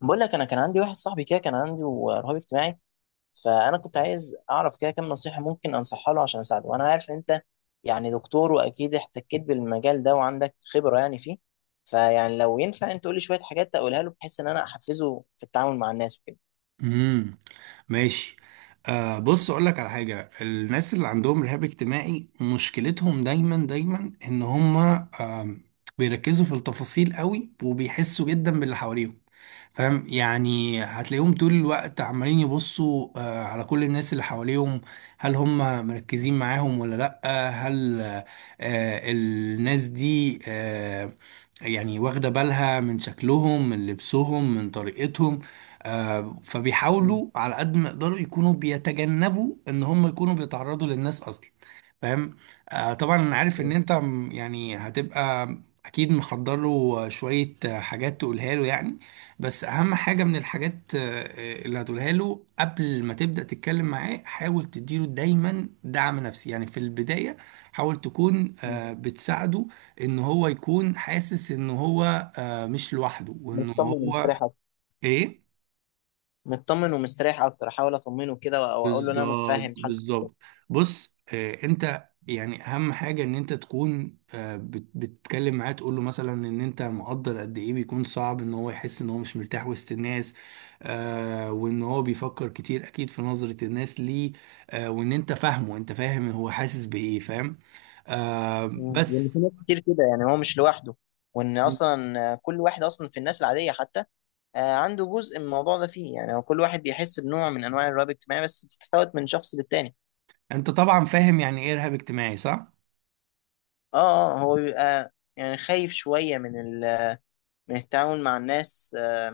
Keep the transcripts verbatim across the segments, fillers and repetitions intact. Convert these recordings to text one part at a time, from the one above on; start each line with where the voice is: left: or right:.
left: بقول لك انا كان عندي واحد صاحبي كده كان عنده رهاب اجتماعي. فانا كنت عايز اعرف كده كام نصيحه ممكن انصحها له عشان اساعده، وانا عارف ان انت يعني دكتور، واكيد احتكيت بالمجال ده وعندك خبره يعني فيه. فيعني لو ينفع انت تقول لي شويه حاجات اقولها له بحيث ان انا احفزه في التعامل مع الناس وكده.
right: امم ماشي. آه بص، اقول لك على حاجه. الناس اللي عندهم رهاب اجتماعي مشكلتهم دايما دايما ان هم آه بيركزوا في التفاصيل قوي، وبيحسوا جدا باللي حواليهم. فاهم؟ يعني هتلاقيهم طول الوقت عمالين يبصوا آه، على كل الناس اللي حواليهم. هل هم مركزين معاهم ولا لأ؟ هل آه، آه، الناس دي آه، يعني واخدة بالها من شكلهم، من لبسهم، من طريقتهم. آه،
left: مم.
right: فبيحاولوا على قد ما يقدروا يكونوا بيتجنبوا ان هم يكونوا بيتعرضوا للناس اصلا. فاهم؟ آه، طبعا انا عارف ان
left: مم.
right: انت م- يعني هتبقى اكيد محضر له شوية آه، حاجات تقولها له يعني. بس اهم حاجه من الحاجات آه، آه، اللي هتقولها له قبل ما تبدا تتكلم معاه، حاول تديله دايما دعم نفسي يعني في البدايه. حاول تكون
left: مم.
right: آه، بتساعده ان هو يكون حاسس ان هو آه، مش لوحده، وان
left: مطمن
right: هو
left: ومستريح اكتر.
right: ايه.
left: مطمن ومستريح اكتر، احاول اطمنه كده وأ- واقول له ان انا
right: بالظبط،
left: متفاهم حالته.
right: بالظبط. بص، آه انت يعني اهم حاجه ان انت تكون آه بت- بتتكلم معاه، تقول له مثلا ان انت مقدر قد ايه بيكون صعب ان هو يحس ان هو مش مرتاح وسط الناس. آه وان هو بيفكر كتير اكيد في نظره الناس ليه. آه وان انت فاهمه، انت فاهم هو حاسس بايه. فاهم؟ آه
left: مم. لان في
right: بس.
left: ناس كتير كده يعني هو مش لوحده، وان اصلا كل واحد اصلا في الناس العاديه حتى آه، عنده جزء من الموضوع ده فيه، يعني هو كل واحد بيحس بنوع من انواع الرهاب الاجتماعي، بس بتتفاوت من شخص للتاني.
right: انت طبعا فاهم يعني ايه ارهاب اجتماعي، صح؟
left: اه اه، هو بيبقى يعني خايف شوية من ال... من التعامل مع الناس. آه،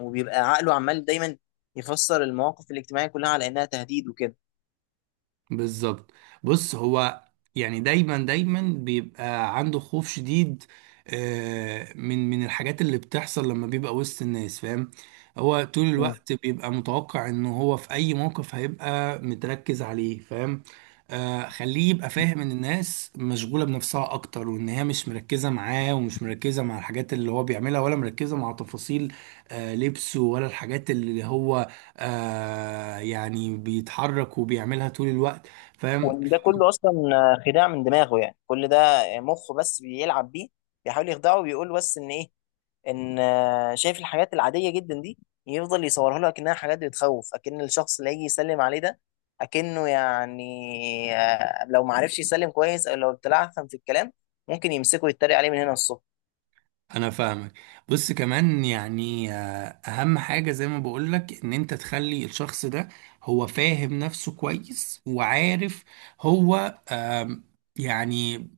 left: وبيبقى عقله عمال دايما يفسر المواقف الاجتماعية كلها على انها تهديد وكده.
right: بالظبط. بص، هو يعني دايما دايما بيبقى عنده خوف شديد آه، من من الحاجات اللي بتحصل لما بيبقى وسط الناس. فاهم؟ هو طول
left: مم.
right: الوقت بيبقى متوقع ان هو في اي موقف هيبقى متركز عليه. فاهم؟ آه، خليه يبقى فاهم ان الناس مشغولة بنفسها اكتر، وان هي مش مركزة معاه، ومش مركزة مع الحاجات اللي هو بيعملها، ولا مركزة مع تفاصيل آه، لبسه، ولا الحاجات اللي هو آه، يعني بيتحرك وبيعملها طول الوقت. فاهم؟
left: وان ده كله اصلا آه، خداع من دماغه، يعني كل ده آه، مخه بس بيلعب بيه، بيحاول يخدعه وبيقول بس ان ايه، ان آه، شايف الحاجات العاديه جدا دي، يفضل يصورها له اكنها حاجات بتخوف، اكن الشخص اللي هيجي يسلم عليه ده اكنه يعني آه، لو ما عرفش يسلم كويس او لو اتلعثم في الكلام ممكن يمسكه يتريق عليه من هنا الصبح.
right: انا فاهمك. بص، كمان يعني آه، اهم حاجة زي ما بقولك ان انت تخلي الشخص ده هو فاهم نفسه كويس وعارف هو آم، يعني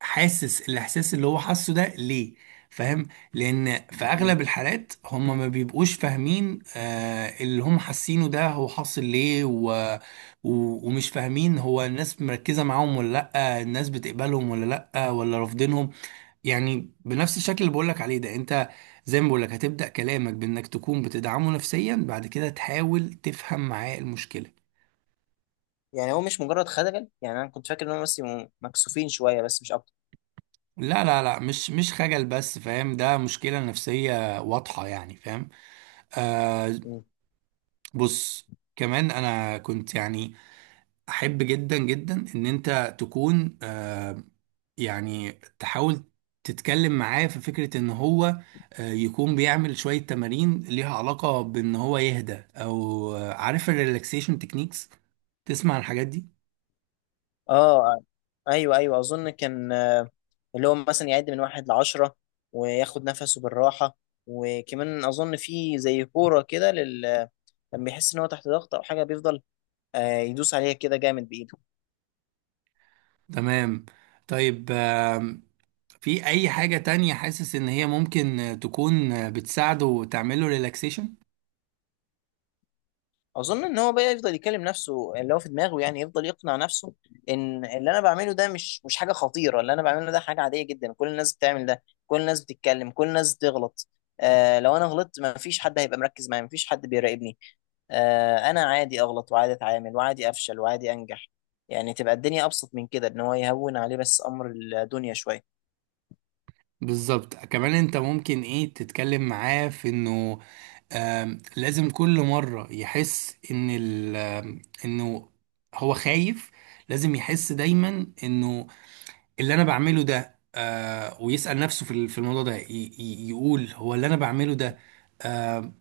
right: حاسس الاحساس اللي هو حاسه ده ليه. فاهم؟ لان في
left: مم.
right: اغلب الحالات هم ما بيبقوش فاهمين آه، اللي هم حاسينه ده هو حاصل ليه و... و... ومش فاهمين هو الناس مركزة معاهم ولا لأ، الناس بتقبلهم ولا لأ ولا رافضينهم. يعني بنفس الشكل اللي بقولك عليه ده انت، زي ما بقولك هتبدأ كلامك بانك تكون بتدعمه نفسيا، بعد كده تحاول تفهم معاه المشكلة.
left: يعني هو مش مجرد خجل، يعني انا كنت فاكر ان هم بس يبقوا مكسوفين شويه بس مش اكتر.
right: لا، لا، لا، مش مش خجل بس، فاهم؟ ده مشكلة نفسية واضحة يعني. فاهم؟ آه
left: مم.
right: بص، كمان انا كنت يعني احب جدا جدا ان انت تكون آه، يعني تحاول تتكلم معاه في فكرة ان هو آه، يكون بيعمل شوية تمارين ليها علاقة بان هو يهدى، او آه، عارف الريلاكسيشن تكنيكس، تسمع عن الحاجات دي؟
left: اه، ايوه ايوه، اظن كان آه، اللي هو مثلا يعد من واحد لعشرة وياخد نفسه بالراحة. وكمان أظن في زي كورة كده، لما بيحس ان هو تحت ضغط او حاجه بيفضل آه، يدوس عليها كده جامد بايده.
right: تمام. طيب، آم، في اي حاجة تانية حاسس ان هي ممكن آه، تكون آه، بتساعده تعمله ريلاكسيشن؟
left: اظن ان هو بقى يفضل يكلم نفسه اللي هو في دماغه، يعني يفضل يقنع نفسه ان اللي انا بعمله ده مش مش حاجه خطيره، اللي انا بعمله ده حاجه عاديه جدا، كل الناس بتعمل ده، كل الناس بتتكلم، كل الناس بتغلط. آه لو انا غلطت ما فيش حد هيبقى مركز معايا، ما فيش حد بيراقبني. آه انا عادي اغلط وعادي اتعامل وعادي افشل وعادي انجح، يعني تبقى الدنيا ابسط من كده، ان هو يهون عليه بس امر الدنيا شويه.
right: بالظبط. كمان انت ممكن ايه، تتكلم معاه في انه آم، لازم كل مرة يحس ان ال آم، انه هو خايف. لازم يحس دايما انه اللي انا بعمله ده آه، ويسأل نفسه في ال- في الموضوع ده، ي- ي- يقول هو اللي انا بعمله ده آه،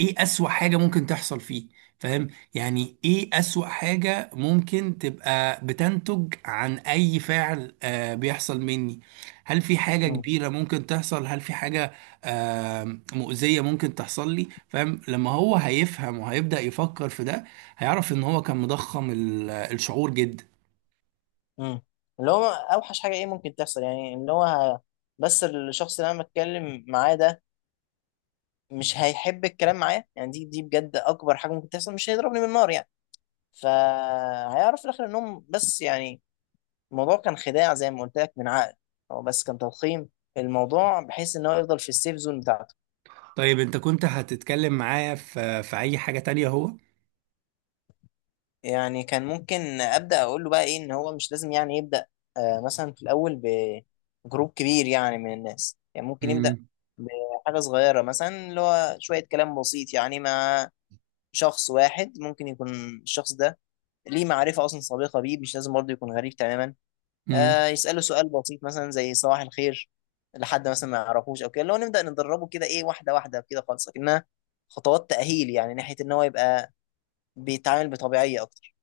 right: ايه اسوأ حاجة ممكن تحصل فيه. فاهم؟ يعني ايه اسوأ حاجة ممكن تبقى بتنتج عن اي فعل آه بيحصل مني. هل في حاجة
left: مم.
right: كبيرة ممكن تحصل؟ هل في حاجة آه مؤذية ممكن تحصل لي؟ فاهم؟ لما هو هيفهم وهيبدأ يفكر في ده هيعرف ان هو كان مضخم ال- الشعور جدا.
left: امم اللي هو اوحش حاجه ايه ممكن تحصل، يعني ان هو ه- بس الشخص اللي انا بتكلم معاه ده مش هيحب الكلام معايا، يعني دي دي بجد اكبر حاجه ممكن تحصل، مش هيضربني بالنار يعني. فهيعرف في الاخر انهم بس يعني الموضوع كان خداع زي ما قلت لك من عقل، هو بس كان تضخيم الموضوع بحيث ان هو يفضل في السيف زون بتاعته.
right: طيب، انت كنت هتتكلم معايا في في اي حاجة تانية هو؟
left: يعني كان ممكن ابدا اقول له بقى ايه، ان هو مش لازم يعني يبدا آه مثلا في الاول بجروب كبير يعني من الناس، يعني ممكن يبدا بحاجه صغيره، مثلا اللي هو شويه كلام بسيط يعني مع شخص واحد، ممكن يكون الشخص ده ليه معرفه اصلا سابقه بيه، مش لازم برضه يكون غريب تماما.
right: امم
left: آه يساله سؤال بسيط مثلا زي صباح الخير لحد مثلا ما يعرفوش او كده، اللي هو نبدا ندربه كده، ايه، واحده واحده كده خالص، لكنها خطوات تاهيل يعني ناحيه ان هو يبقى بيتعامل بطبيعيه اكتر.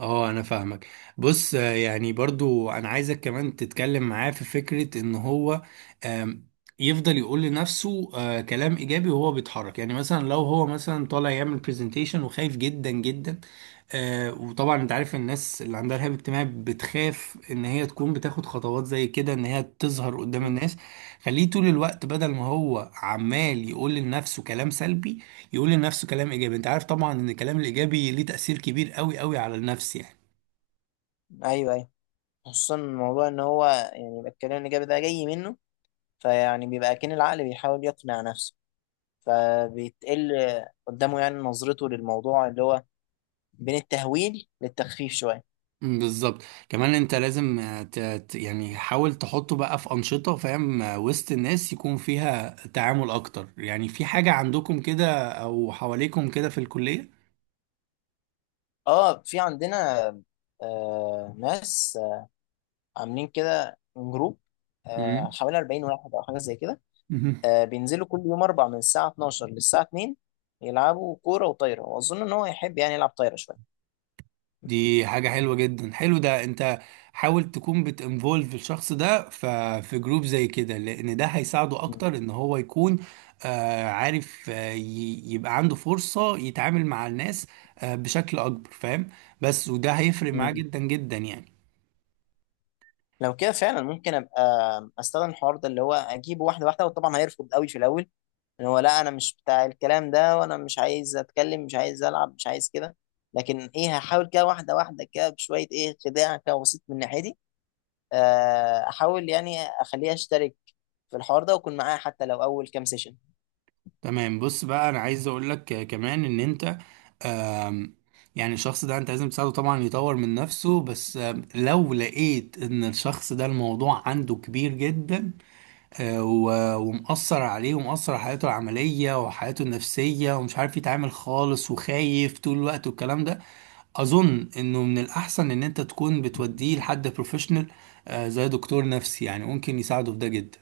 right: اه، انا فاهمك. بص آه، يعني برضو انا عايزك كمان تتكلم معاه في فكرة ان هو آم، يفضل يقول لنفسه آه، كلام ايجابي وهو بيتحرك. يعني مثلا لو هو مثلا طالع يعمل برزنتيشن وخايف جدا جدا، آه، وطبعا انت عارف الناس اللي عندها رهاب اجتماعي بتخاف ان هي تكون بتاخد خطوات زي كده ان هي تظهر قدام
left: مم.
right: الناس. خليه طول الوقت بدل ما هو عمال يقول لنفسه كلام سلبي، يقول لنفسه كلام ايجابي. انت عارف طبعا ان الكلام الايجابي ليه تأثير كبير قوي قوي على النفس يعني.
left: ايوه ايوه، خصوصا الموضوع ان هو يعني يبقى الكلام الايجابي ده جاي منه، فيعني بيبقى كأن العقل بيحاول يقنع نفسه، فبيتقل قدامه يعني نظرته للموضوع اللي هو بين التهويل للتخفيف شويه.
right: مم، بالظبط. كمان انت لازم آه، ت- ت- يعني حاول تحطه بقى في انشطه. فاهم؟ آه، وسط الناس يكون فيها تعامل اكتر. يعني في حاجه عندكم كده او حواليكم كده في الكليه؟
left: اه، في عندنا آه ناس آه عاملين كده جروب، آه
right: مم.
left: حوالي اربعين واحد او حاجه زي كده. آه بينزلوا كل يوم اربع من الساعه اتناشر للساعه اتنين، يلعبوا كوره وطايره، واظن ان هو يحب يعني يلعب طايره شويه.
right: دي حاجة حلوة جدا. حلو، ده انت حاول تكون بتinvolve الشخص ده ف- في جروب زي كده، لان ده هيساعده اكتر ان هو يكون آه، عارف آه، ي- يبقى عنده فرصة يتعامل مع الناس آه، بشكل اكبر. فاهم؟ بس وده هيفرق معاه
left: مم.
right: جدا جدا يعني.
left: لو كده فعلا ممكن ابقى استخدم الحوار ده اللي هو اجيبه واحده واحده، وطبعا هيرفض قوي في الاول، ان هو لا، انا مش بتاع الكلام ده، وانا مش عايز اتكلم، مش عايز العب، مش عايز كده. لكن ايه، هحاول كده واحده واحده كده بشويه ايه، خداع كده بسيط من ناحيتي، آه، احاول يعني اخليه يشترك في الحوار ده واكون معاه حتى لو اول كام سيشن.
right: تمام. بص بقى، انا عايز اقول لك آه، كمان ان انت آم، يعني الشخص ده انت لازم تساعده طبعا يطور من نفسه، بس آم، لو لقيت ان الشخص ده الموضوع عنده كبير جدا آه، و- ومأثر عليه ومأثر على حياته العملية وحياته النفسية، ومش عارف يتعامل خالص وخايف طول الوقت والكلام ده، أظن إنه من الأحسن إن أنت تكون بتوديه لحد بروفيشنال زي دكتور نفسي. يعني ممكن يساعده في ده جدا.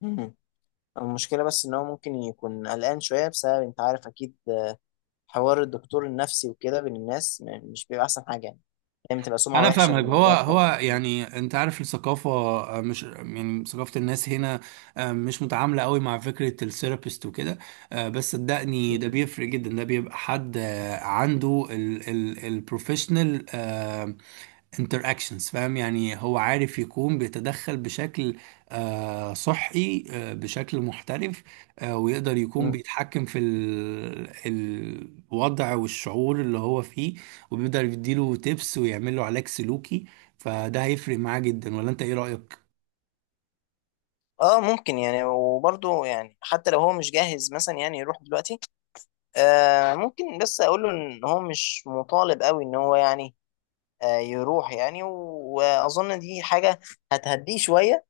left: مم. المشكله بس ان هو ممكن يكون قلقان شويه بسبب، انت عارف اكيد، آه، حوار الدكتور النفسي وكده بين الناس م- مش بيبقى احسن حاجه يعني، دايما تبقى سمعه
right: أنا
left: وحشه
right: فاهمك.
left: ان
right: هو
left: ده بتاع.
right: هو يعني أنت عارف الثقافة آه، مش يعني ثقافة الناس هنا آه، مش متعاملة قوي مع فكرة الثيرابيست وكده. آه، بس صدقني ده بيفرق جدا. ده بيبقى حد آه، عنده البروفيشنال interactions. فاهم؟ يعني هو عارف يكون بيتدخل بشكل آه، صحي، آه، بشكل محترف. آه، ويقدر يكون
left: مم.
right: بيتحكم في ال- الوضع والشعور اللي هو فيه. وبيقدر يديله تيبس ويعمل له علاج سلوكي، فده هيفرق معاه جدا. ولا انت ايه رأيك؟
left: اه، ممكن يعني، وبرضه يعني حتى لو هو مش جاهز مثلا يعني يروح دلوقتي، آه ممكن بس اقول له ان هو مش مطالب قوي ان هو يعني آه يروح يعني و- واظن دي حاجه هتهديه شويه،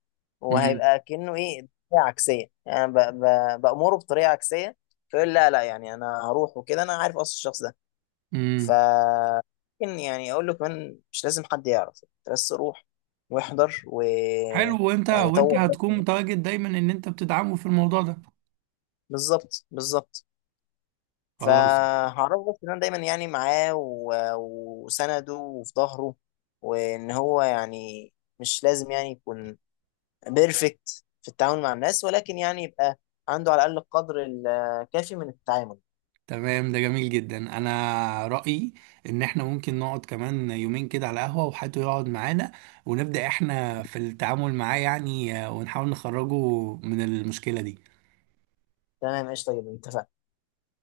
right: امم
left: وهيبقى كانه ايه بطريقه عكسيه، يعني ب- ب- بامره بطريقه عكسيه، فيقول لا لا، يعني انا هروح وكده، انا عارف اصل الشخص ده. ف
right: امم
left: ممكن يعني اقول له كمان مش لازم حد يعرف، أنت بس روح واحضر و
right: حلو. وانت
left: يعني
right: وانت
left: طور بس.
right: هتكون متواجد دايما ان انت بتدعمه في الموضوع ده.
left: بالظبط بالظبط.
right: خلاص،
left: فهعرفه بس ان انا دايما يعني معاه و- وسنده وفي ظهره، وان هو يعني مش لازم يعني يكون بيرفكت في التعامل مع الناس، ولكن يعني يبقى عنده على الاقل القدر الكافي من التعامل.
right: تمام. ده جميل جدا. انا رأيي ان احنا ممكن نقعد كمان يومين كده على قهوة، وحد يقعد معانا ونبدأ احنا في التعامل معاه. يعني آه، ونحاول نخرجه من المشكلة دي.
left: تمام، قشطه جدا، اتفقنا.